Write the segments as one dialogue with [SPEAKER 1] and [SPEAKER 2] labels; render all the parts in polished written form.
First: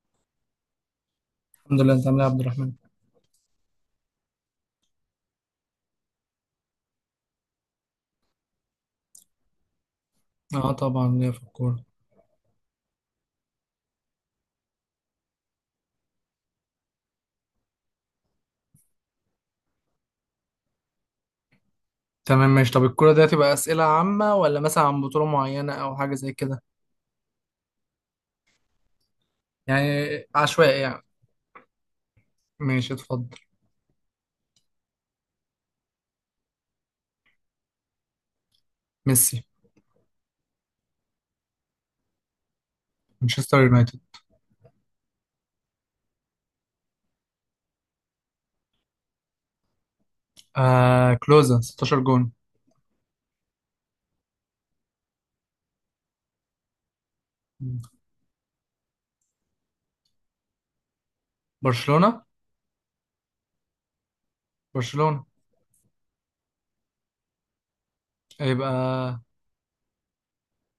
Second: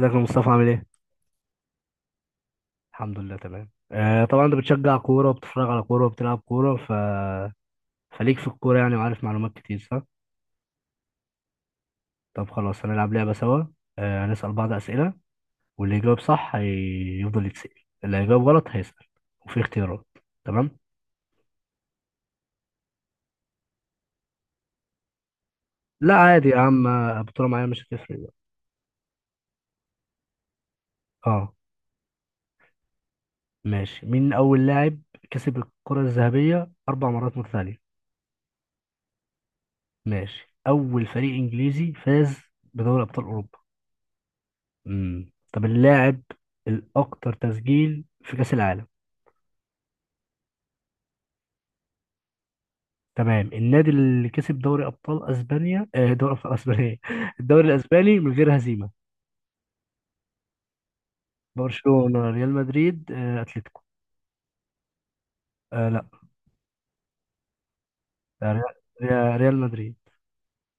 [SPEAKER 1] ازيك يا مصطفى؟ عامل ايه؟
[SPEAKER 2] الحمد لله، انت عامل ايه يا عبد الرحمن؟
[SPEAKER 1] الحمد لله تمام. آه طبعا، انت بتشجع كورة وبتتفرج على كورة وبتلعب كورة فليك في الكورة يعني، وعارف معلومات كتير، صح؟
[SPEAKER 2] اه، طبعا ليا في الكوره.
[SPEAKER 1] طب خلاص هنلعب لعبة سوا. آه، هنسأل بعض أسئلة، واللي يجاوب صح هيفضل يتسأل، اللي هيجاوب غلط هيسأل، وفي اختيارات. تمام؟
[SPEAKER 2] تمام ماشي. طب الكوره ده تبقى اسئله عامه ولا مثلا عن بطوله معينه او
[SPEAKER 1] لا
[SPEAKER 2] حاجه زي
[SPEAKER 1] عادي يا
[SPEAKER 2] كده؟
[SPEAKER 1] عم. آه، بطولة معايا مش هتفرق بقى.
[SPEAKER 2] يعني عشوائي يعني.
[SPEAKER 1] اه
[SPEAKER 2] ماشي اتفضل.
[SPEAKER 1] ماشي. مين أول لاعب كسب الكرة الذهبية أربع مرات متتالية؟
[SPEAKER 2] ميسي.
[SPEAKER 1] ماشي. أول فريق إنجليزي فاز بدوري أبطال أوروبا؟
[SPEAKER 2] مانشستر يونايتد.
[SPEAKER 1] مم. طب اللاعب الأكثر تسجيل في كأس العالم؟
[SPEAKER 2] كلوزا 16 جون.
[SPEAKER 1] تمام. النادي اللي كسب دوري أبطال أسبانيا، آه، دوري أبطال أسبانيا إيه؟ الدوري
[SPEAKER 2] مم.
[SPEAKER 1] الأسباني من غير هزيمة.
[SPEAKER 2] برشلونه،
[SPEAKER 1] برشلونة، ريال مدريد، آه، أتلتيكو.
[SPEAKER 2] برشلونه.
[SPEAKER 1] آه لا. آه،
[SPEAKER 2] يبقى.
[SPEAKER 1] ريال مدريد.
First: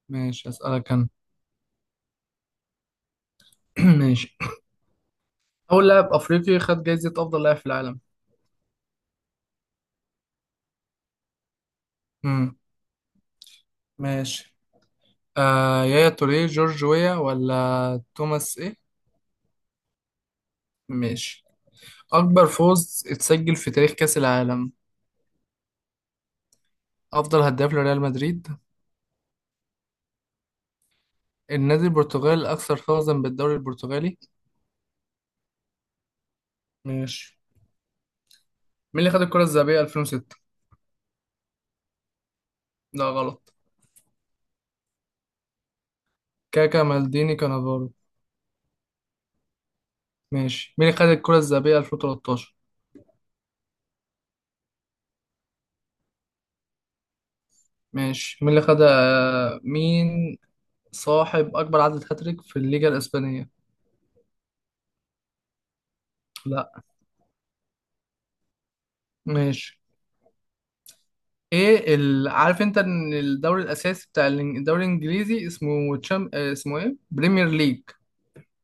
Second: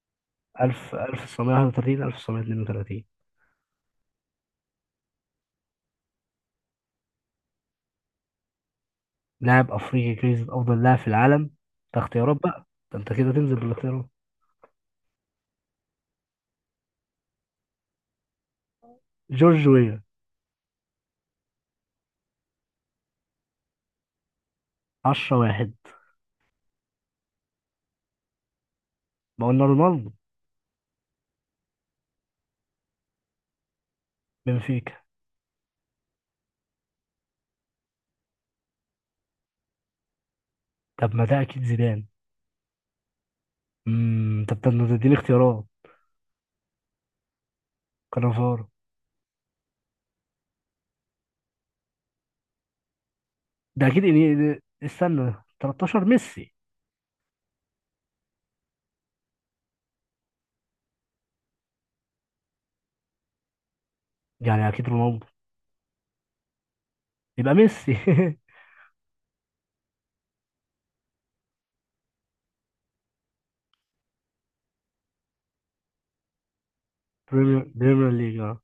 [SPEAKER 2] ماشي اسالك
[SPEAKER 1] 1000،
[SPEAKER 2] انا.
[SPEAKER 1] 1931، 1932.
[SPEAKER 2] ماشي. اول لاعب افريقي خد جايزه افضل لاعب في العالم؟
[SPEAKER 1] لاعب أفريقي جايزة أفضل لاعب في العالم. ده اختيارات
[SPEAKER 2] امم
[SPEAKER 1] بقى، ده أنت كده تنزل بالاختيارات.
[SPEAKER 2] ماشي. يايا توريه، جورج ويا، ولا توماس ايه؟
[SPEAKER 1] جورج ويا.
[SPEAKER 2] ماشي. أكبر فوز اتسجل في تاريخ كأس العالم؟
[SPEAKER 1] 10 واحد.
[SPEAKER 2] أفضل هداف لريال مدريد؟
[SPEAKER 1] ما قلنا رونالدو.
[SPEAKER 2] النادي البرتغالي الأكثر فوزا بالدوري البرتغالي؟
[SPEAKER 1] بنفيكا.
[SPEAKER 2] ماشي. مين اللي خد الكرة الذهبية 2006؟
[SPEAKER 1] طب ما ده أكيد زيدان.
[SPEAKER 2] لا، غلط.
[SPEAKER 1] امم. طب ما تديني اختيارات.
[SPEAKER 2] كاكا، مالديني، كانافارو؟
[SPEAKER 1] كانافارو.
[SPEAKER 2] ماشي. مين اللي خد الكرة الذهبية 2013؟
[SPEAKER 1] ده اكيد استنى. 13 ميسي.
[SPEAKER 2] ماشي. مين اللي خد آه، مين صاحب أكبر عدد هاتريك في الليجا الإسبانية؟
[SPEAKER 1] يعني اكيد رونالدو.
[SPEAKER 2] لا.
[SPEAKER 1] يبقى ميسي
[SPEAKER 2] ماشي. عارف انت ان الدوري الاساسي بتاع الدوري الانجليزي اسمه تشام... آه، اسمه ايه بريمير
[SPEAKER 1] بريمير
[SPEAKER 2] ليج؟
[SPEAKER 1] بريمير ليج اه.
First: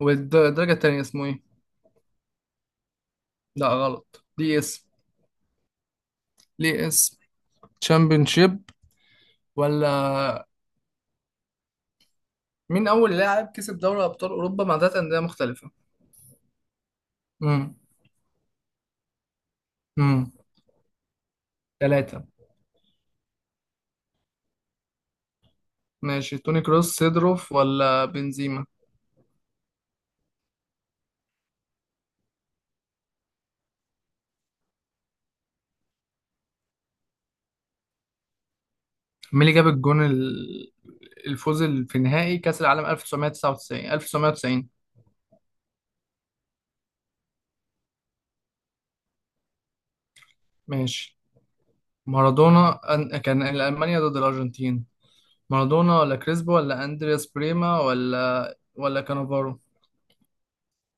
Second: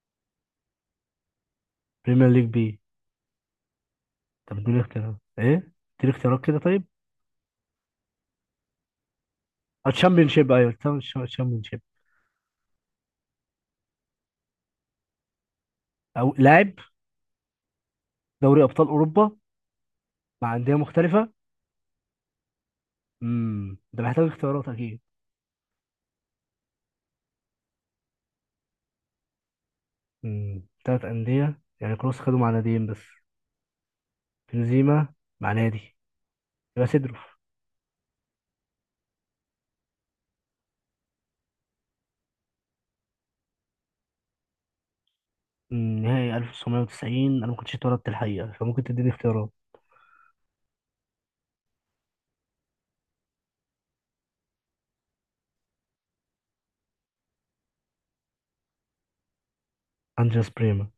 [SPEAKER 2] والدرجة التانية اسمه ايه؟
[SPEAKER 1] بريمير ليج بي.
[SPEAKER 2] لا غلط.
[SPEAKER 1] طب
[SPEAKER 2] ليه
[SPEAKER 1] اديني
[SPEAKER 2] اسم.
[SPEAKER 1] اختيارات ايه. اديني اختيارات كده طيب.
[SPEAKER 2] ليه اسم تشامبيونشيب ولا.
[SPEAKER 1] الشامبيون شيب، ايوه، الشامبيون شيب.
[SPEAKER 2] مين أول لاعب كسب دوري أبطال أوروبا مع تلات أندية مختلفة؟
[SPEAKER 1] او لاعب.
[SPEAKER 2] امم
[SPEAKER 1] دوري ابطال اوروبا.
[SPEAKER 2] امم
[SPEAKER 1] مع انديه مختلفه.
[SPEAKER 2] ثلاثة.
[SPEAKER 1] امم، ده محتاج اختيارات اكيد.
[SPEAKER 2] ماشي، توني كروس، سيدروف، ولا بنزيما؟
[SPEAKER 1] امم، ثلاث انديه. يعني كروس خدوا مع ناديين بس. بنزيما مع نادي. يبقى سيدروف.
[SPEAKER 2] مين اللي جاب الفوز في نهائي كأس العالم 1999، 1990؟
[SPEAKER 1] أمم، نهائي 1990 انا ما كنتش اتولدت الحقيقه، فممكن تديني اختيارات.
[SPEAKER 2] ماشي. مارادونا كان ألمانيا ضد الأرجنتين. مارادونا، ولا كريسبو، ولا أندرياس بريما، ولا كانافارو؟
[SPEAKER 1] انجاس بريما.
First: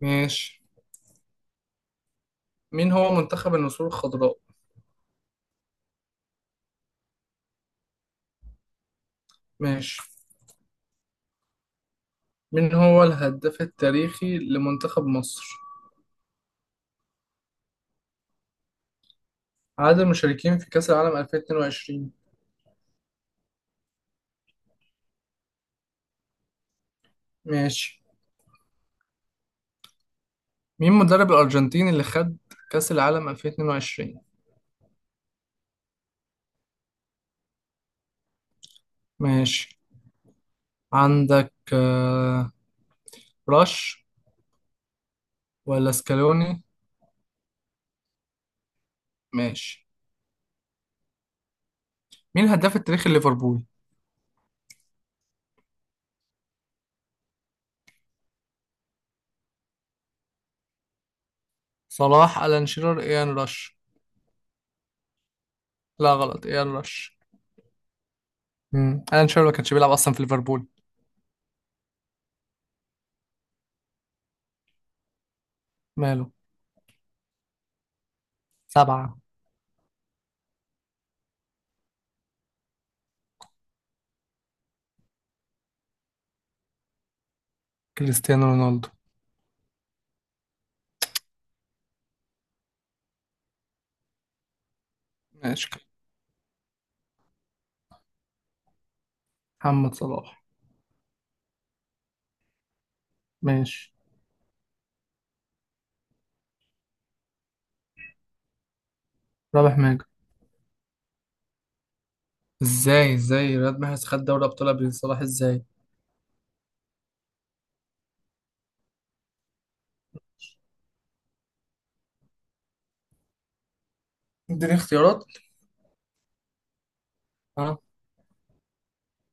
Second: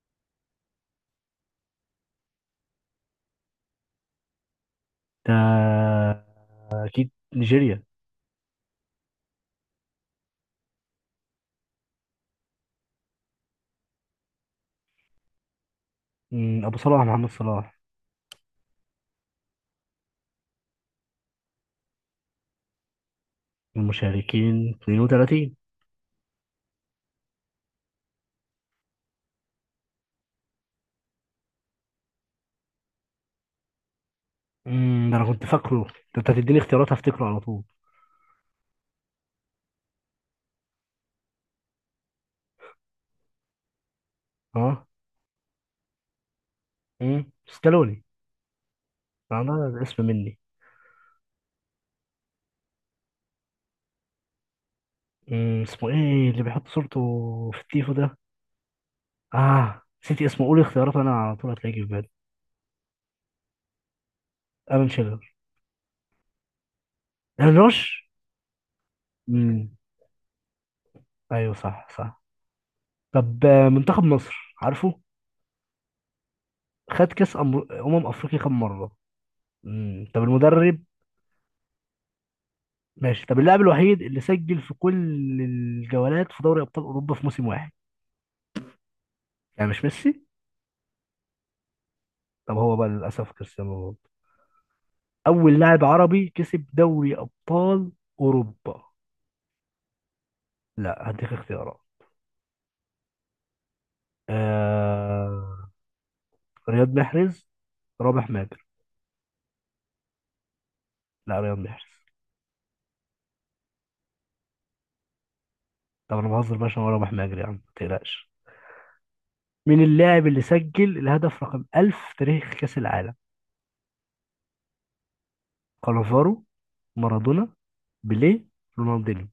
[SPEAKER 2] ماشي. مين هو منتخب النسور الخضراء؟
[SPEAKER 1] ده أكيد نيجيريا.
[SPEAKER 2] ماشي. من هو الهداف التاريخي لمنتخب مصر؟
[SPEAKER 1] مم، أبو صلاح، محمد صلاح.
[SPEAKER 2] عدد المشاركين في كأس العالم 2022؟
[SPEAKER 1] المشاركين 32.
[SPEAKER 2] ماشي. مين مدرب الأرجنتين اللي خد كأس العالم 2022؟
[SPEAKER 1] مم، ده أنا كنت فاكره ده. أنت هتديني اختيارات هفتكره على طول.
[SPEAKER 2] ماشي. عندك راش
[SPEAKER 1] أه.
[SPEAKER 2] ولا سكالوني؟
[SPEAKER 1] مم، ستالوني. أنا ده
[SPEAKER 2] ماشي.
[SPEAKER 1] الاسم مني.
[SPEAKER 2] مين الهداف التاريخي لليفربول؟
[SPEAKER 1] مم، اسمه إيه اللي بيحط صورته في التيفو ده. آه نسيت اسمه، قولي اختيارات أنا على طول هتلاقيه في بالي.
[SPEAKER 2] صلاح، ألان شيرر، إيان راش؟
[SPEAKER 1] ألان شيرر.
[SPEAKER 2] لا غلط، إيان راش.
[SPEAKER 1] ألان روش.
[SPEAKER 2] مم. ألان شيرر ما
[SPEAKER 1] مم،
[SPEAKER 2] كانش بيلعب أصلا في ليفربول.
[SPEAKER 1] أيوه صح. طب منتخب مصر عارفه
[SPEAKER 2] ماله.
[SPEAKER 1] خد كأس أمم أفريقيا كام مرة؟
[SPEAKER 2] سبعة.
[SPEAKER 1] مم، طب المدرب. ماشي. طب اللاعب الوحيد اللي سجل في كل الجولات في دوري ابطال اوروبا في موسم واحد.
[SPEAKER 2] كريستيانو رونالدو.
[SPEAKER 1] يعني مش ميسي؟ طب هو بقى للاسف كريستيانو رونالدو. اول
[SPEAKER 2] ماشي.
[SPEAKER 1] لاعب عربي كسب دوري ابطال اوروبا.
[SPEAKER 2] محمد صلاح.
[SPEAKER 1] لا هديك اختيارات.
[SPEAKER 2] ماشي.
[SPEAKER 1] آه... رياض محرز، رابح ماجر.
[SPEAKER 2] رابح ماجد.
[SPEAKER 1] لا رياض محرز.
[SPEAKER 2] ازاي رياض محرز خد دوري ابطال قبل صلاح ازاي؟
[SPEAKER 1] طب انا بهزر بقى، عشان هو رابح ماجر، يا عم ما تقلقش. مين اللاعب اللي سجل الهدف رقم 1000 في تاريخ كاس العالم؟
[SPEAKER 2] اديني اختيارات.
[SPEAKER 1] كانافارو، مارادونا،
[SPEAKER 2] اه.
[SPEAKER 1] بيليه، رونالدو.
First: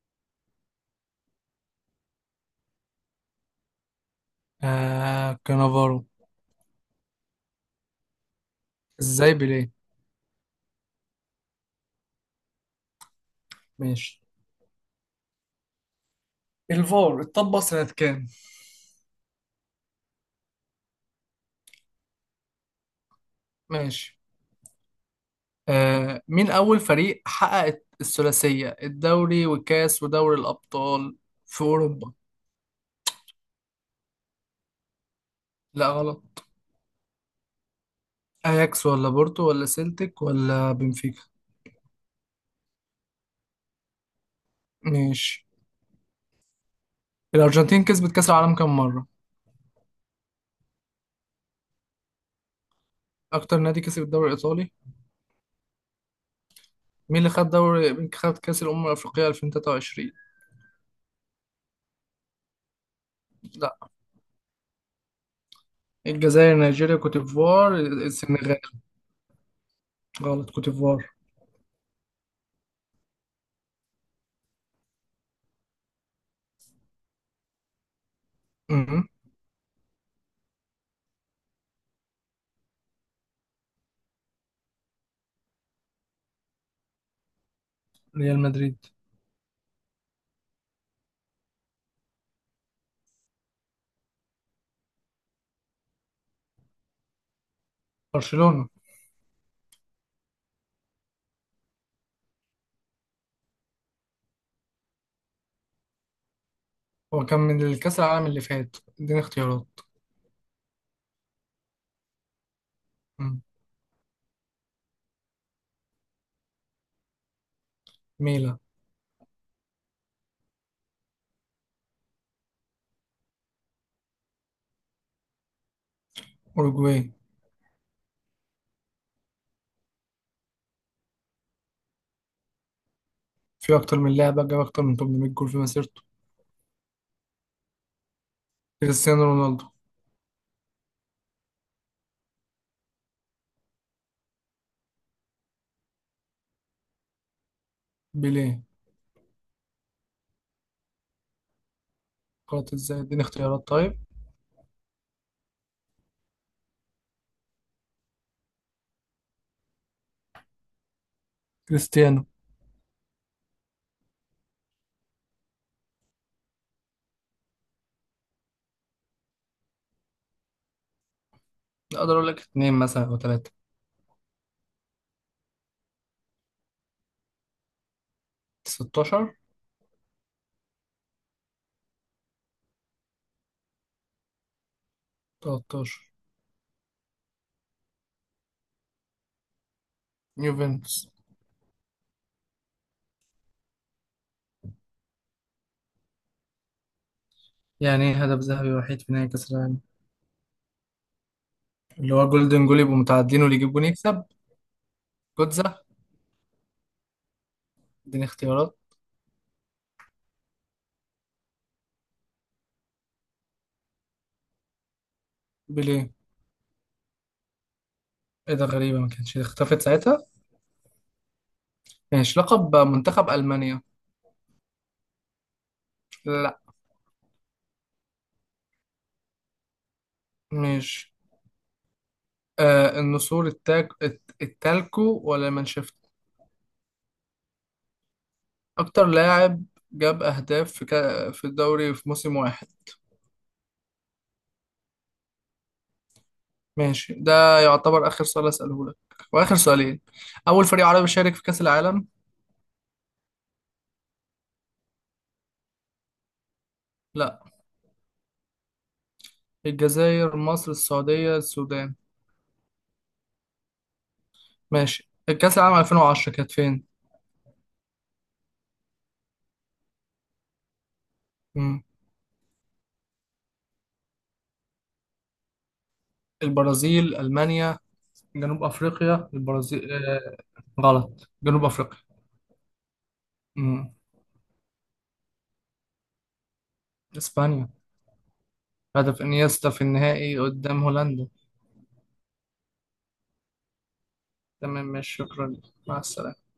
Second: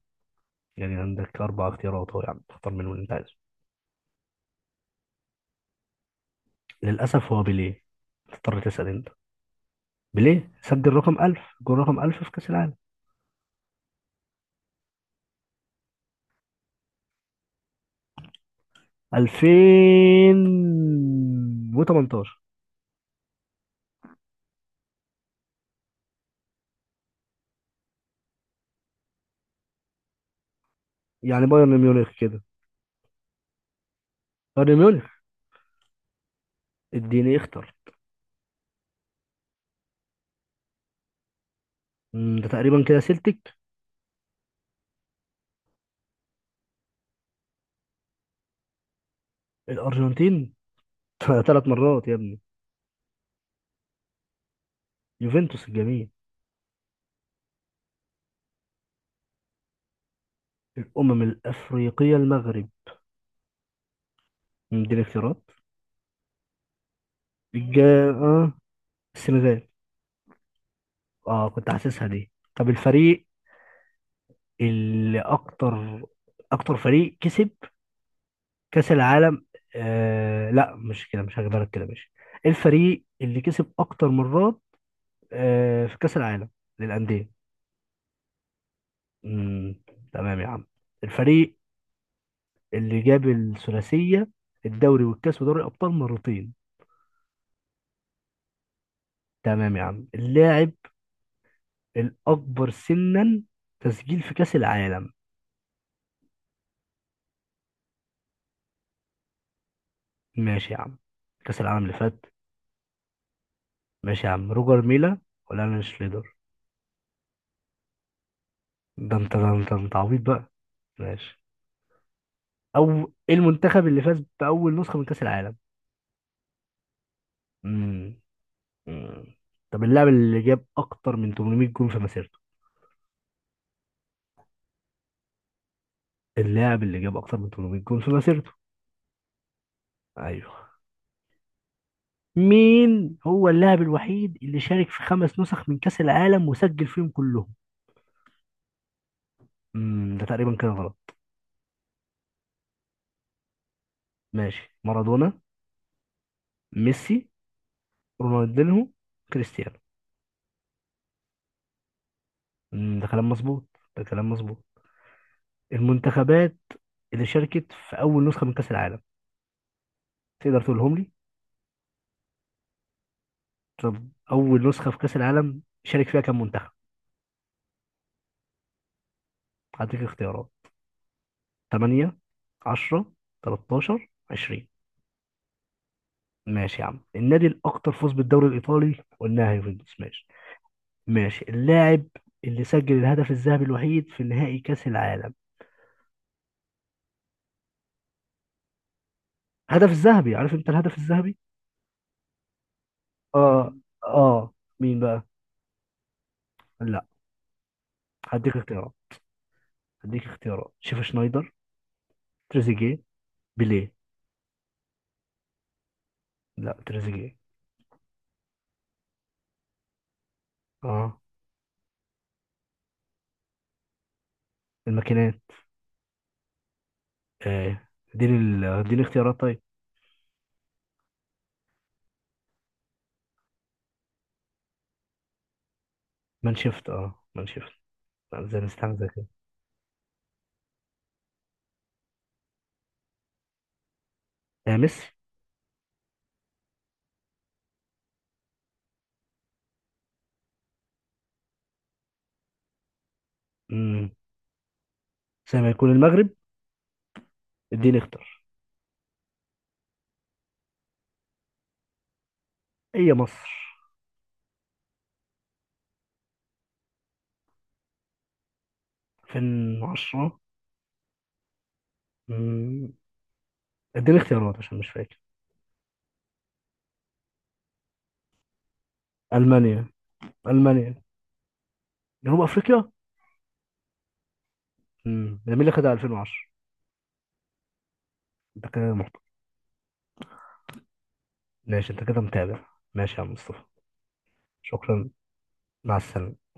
[SPEAKER 1] يعني عندك أربع اختيارات أهو، يعني تختار منهم اللي أنت عايزه.
[SPEAKER 2] كانافارو.
[SPEAKER 1] للأسف هو بيليه. تضطر تسأل أنت.
[SPEAKER 2] ازاي بيليه؟
[SPEAKER 1] بيليه سجل رقم 1000، جول رقم 1000 في كأس العالم.
[SPEAKER 2] ماشي. الفار اتطبق سنة كام؟
[SPEAKER 1] 2018.
[SPEAKER 2] ماشي. مين اول فريق حقق الثلاثية، الدوري والكاس ودوري الابطال
[SPEAKER 1] يعني
[SPEAKER 2] في
[SPEAKER 1] بايرن ميونخ
[SPEAKER 2] اوروبا؟
[SPEAKER 1] كده، بايرن ميونخ.
[SPEAKER 2] لا غلط.
[SPEAKER 1] اديني اختر.
[SPEAKER 2] اياكس، ولا بورتو، ولا سيلتيك، ولا بنفيكا؟
[SPEAKER 1] مم، ده تقريبا كده سيلتيك.
[SPEAKER 2] ماشي. الارجنتين كسبت كاس العالم كام مرة؟
[SPEAKER 1] الأرجنتين ثلاث مرات يا ابني.
[SPEAKER 2] اكتر نادي كسب الدوري الايطالي؟
[SPEAKER 1] يوفنتوس الجميل.
[SPEAKER 2] مين خد كاس الامم الافريقية 2023؟
[SPEAKER 1] الأمم الأفريقية المغرب. مم، اديني اختيارات.
[SPEAKER 2] الجزائر، نيجيريا، كوت ديفوار،
[SPEAKER 1] الجا... آه.
[SPEAKER 2] السنغال؟
[SPEAKER 1] السنغال.
[SPEAKER 2] غلط، كوت ديفوار.
[SPEAKER 1] اه كنت حاسسها دي. طب الفريق اللي اكتر، اكتر فريق كسب كاس
[SPEAKER 2] مهم.
[SPEAKER 1] العالم آه لا مش كده، مش هجيبها لك كده. ماشي، الفريق اللي كسب اكتر مرات، آه، في كاس العالم، للانديه.
[SPEAKER 2] ريال مدريد.
[SPEAKER 1] امم. تمام يا عم. الفريق اللي جاب الثلاثيه، الدوري والكاس ودوري الابطال، مرتين.
[SPEAKER 2] برشلونة.
[SPEAKER 1] تمام يا عم. اللاعب الاكبر سنا تسجيل في كاس العالم.
[SPEAKER 2] هو كان من الكأس العالم اللي فات، اديني اختيارات.
[SPEAKER 1] ماشي يا عم، كاس العالم اللي فات.
[SPEAKER 2] مم.
[SPEAKER 1] ماشي يا عم. روجر ميلا ولا انا شليدر.
[SPEAKER 2] ميلا.
[SPEAKER 1] ده انت ده انت ده انت عبيط بقى. ماشي. او ايه المنتخب اللي فاز باول نسخه من كاس العالم.
[SPEAKER 2] أوروجواي.
[SPEAKER 1] امم. أمم. طب اللاعب اللي جاب اكتر من 800 جون في مسيرته.
[SPEAKER 2] في أكتر من لاعب جاب أكتر من 800 جول في مسيرته.
[SPEAKER 1] اللاعب اللي جاب اكتر من 800 جون في مسيرته.
[SPEAKER 2] كريستيانو رونالدو.
[SPEAKER 1] ايوه. مين هو اللاعب الوحيد اللي شارك في خمس نسخ من كاس العالم وسجل فيهم كلهم؟
[SPEAKER 2] بيليه.
[SPEAKER 1] امم، ده تقريبا كده غلط.
[SPEAKER 2] غلط، إزاي؟ اديني اختيارات طيب.
[SPEAKER 1] ماشي. مارادونا، ميسي، رونالدينهو، كريستيانو.
[SPEAKER 2] كريستيانو.
[SPEAKER 1] امم، ده كلام مظبوط، ده كلام مظبوط. المنتخبات اللي شاركت في اول نسخه من كاس العالم تقدر تقولهم لي؟
[SPEAKER 2] أقدر أقول لك اتنين مثلا أو تلاتة.
[SPEAKER 1] طب أول نسخة في كأس العالم شارك فيها كام منتخب؟
[SPEAKER 2] 16.
[SPEAKER 1] هديك اختيارات. 8، 10، 13، 20.
[SPEAKER 2] 13.
[SPEAKER 1] ماشي يا عم. النادي الأكثر فوز بالدوري الإيطالي قلناها يوفنتوس، ماشي.
[SPEAKER 2] يوفنتوس.
[SPEAKER 1] ماشي. اللاعب اللي سجل الهدف الذهبي الوحيد في نهائي كأس العالم.
[SPEAKER 2] يعني إيه هدف ذهبي وحيد في نهائي كأس العالم؟
[SPEAKER 1] هدف الذهبي، عارف أنت الهدف الذهبي؟
[SPEAKER 2] اللي هو جولدن جول، يبقوا متعادلين واللي يجيب
[SPEAKER 1] آه،
[SPEAKER 2] جول يكسب.
[SPEAKER 1] آه. مين بقى؟
[SPEAKER 2] جوتزا.
[SPEAKER 1] لا،
[SPEAKER 2] اديني
[SPEAKER 1] هديك
[SPEAKER 2] اختيارات.
[SPEAKER 1] اختيارات. هديك اختيارات. شيف شنايدر، تريزيجيه، بيليه.
[SPEAKER 2] بيليه.
[SPEAKER 1] لا تريزيجيه.
[SPEAKER 2] ايه ده، غريبة ما كانتش اختفت ساعتها.
[SPEAKER 1] اه.
[SPEAKER 2] ماشي. لقب منتخب ألمانيا؟
[SPEAKER 1] الماكينات.
[SPEAKER 2] لا.
[SPEAKER 1] آه. اديني اختيارات طيب.
[SPEAKER 2] ماشي. النسور، التالكو ولا مانشفت؟
[SPEAKER 1] مان شيفت، اه مان شيفت. زي
[SPEAKER 2] أكتر
[SPEAKER 1] مستحمزة كده.
[SPEAKER 2] لاعب جاب أهداف في الدوري في موسم واحد؟
[SPEAKER 1] يا مصر.
[SPEAKER 2] ماشي. ده يعتبر آخر سؤال أسأله لك، وآخر سؤالين. أول فريق عربي شارك في كأس العالم؟
[SPEAKER 1] امم، زي ما يكون المغرب.
[SPEAKER 2] لا.
[SPEAKER 1] اديني اختار.
[SPEAKER 2] الجزائر، مصر، السعودية، السودان؟
[SPEAKER 1] هي مصر.
[SPEAKER 2] ماشي. الكأس العالم 2010 كانت فين؟
[SPEAKER 1] 2010.
[SPEAKER 2] مم.
[SPEAKER 1] امم. اديني اختيارات عشان مش فاكر.
[SPEAKER 2] البرازيل، ألمانيا، جنوب أفريقيا،
[SPEAKER 1] المانيا،
[SPEAKER 2] البرازيل؟
[SPEAKER 1] المانيا.
[SPEAKER 2] غلط، جنوب أفريقيا.
[SPEAKER 1] جنوب افريقيا.
[SPEAKER 2] مم.
[SPEAKER 1] امم. ده مين اللي خدها 2010؟
[SPEAKER 2] اسبانيا.
[SPEAKER 1] انت كده محترم.
[SPEAKER 2] هدف انيستا في النهائي قدام هولندا.
[SPEAKER 1] ماشي، انت كده متابع. ماشي يا عم مصطفى.
[SPEAKER 2] تمام
[SPEAKER 1] شكرا.
[SPEAKER 2] ماشي، شكرا.
[SPEAKER 1] مع
[SPEAKER 2] مع
[SPEAKER 1] السلامة.
[SPEAKER 2] السلامة.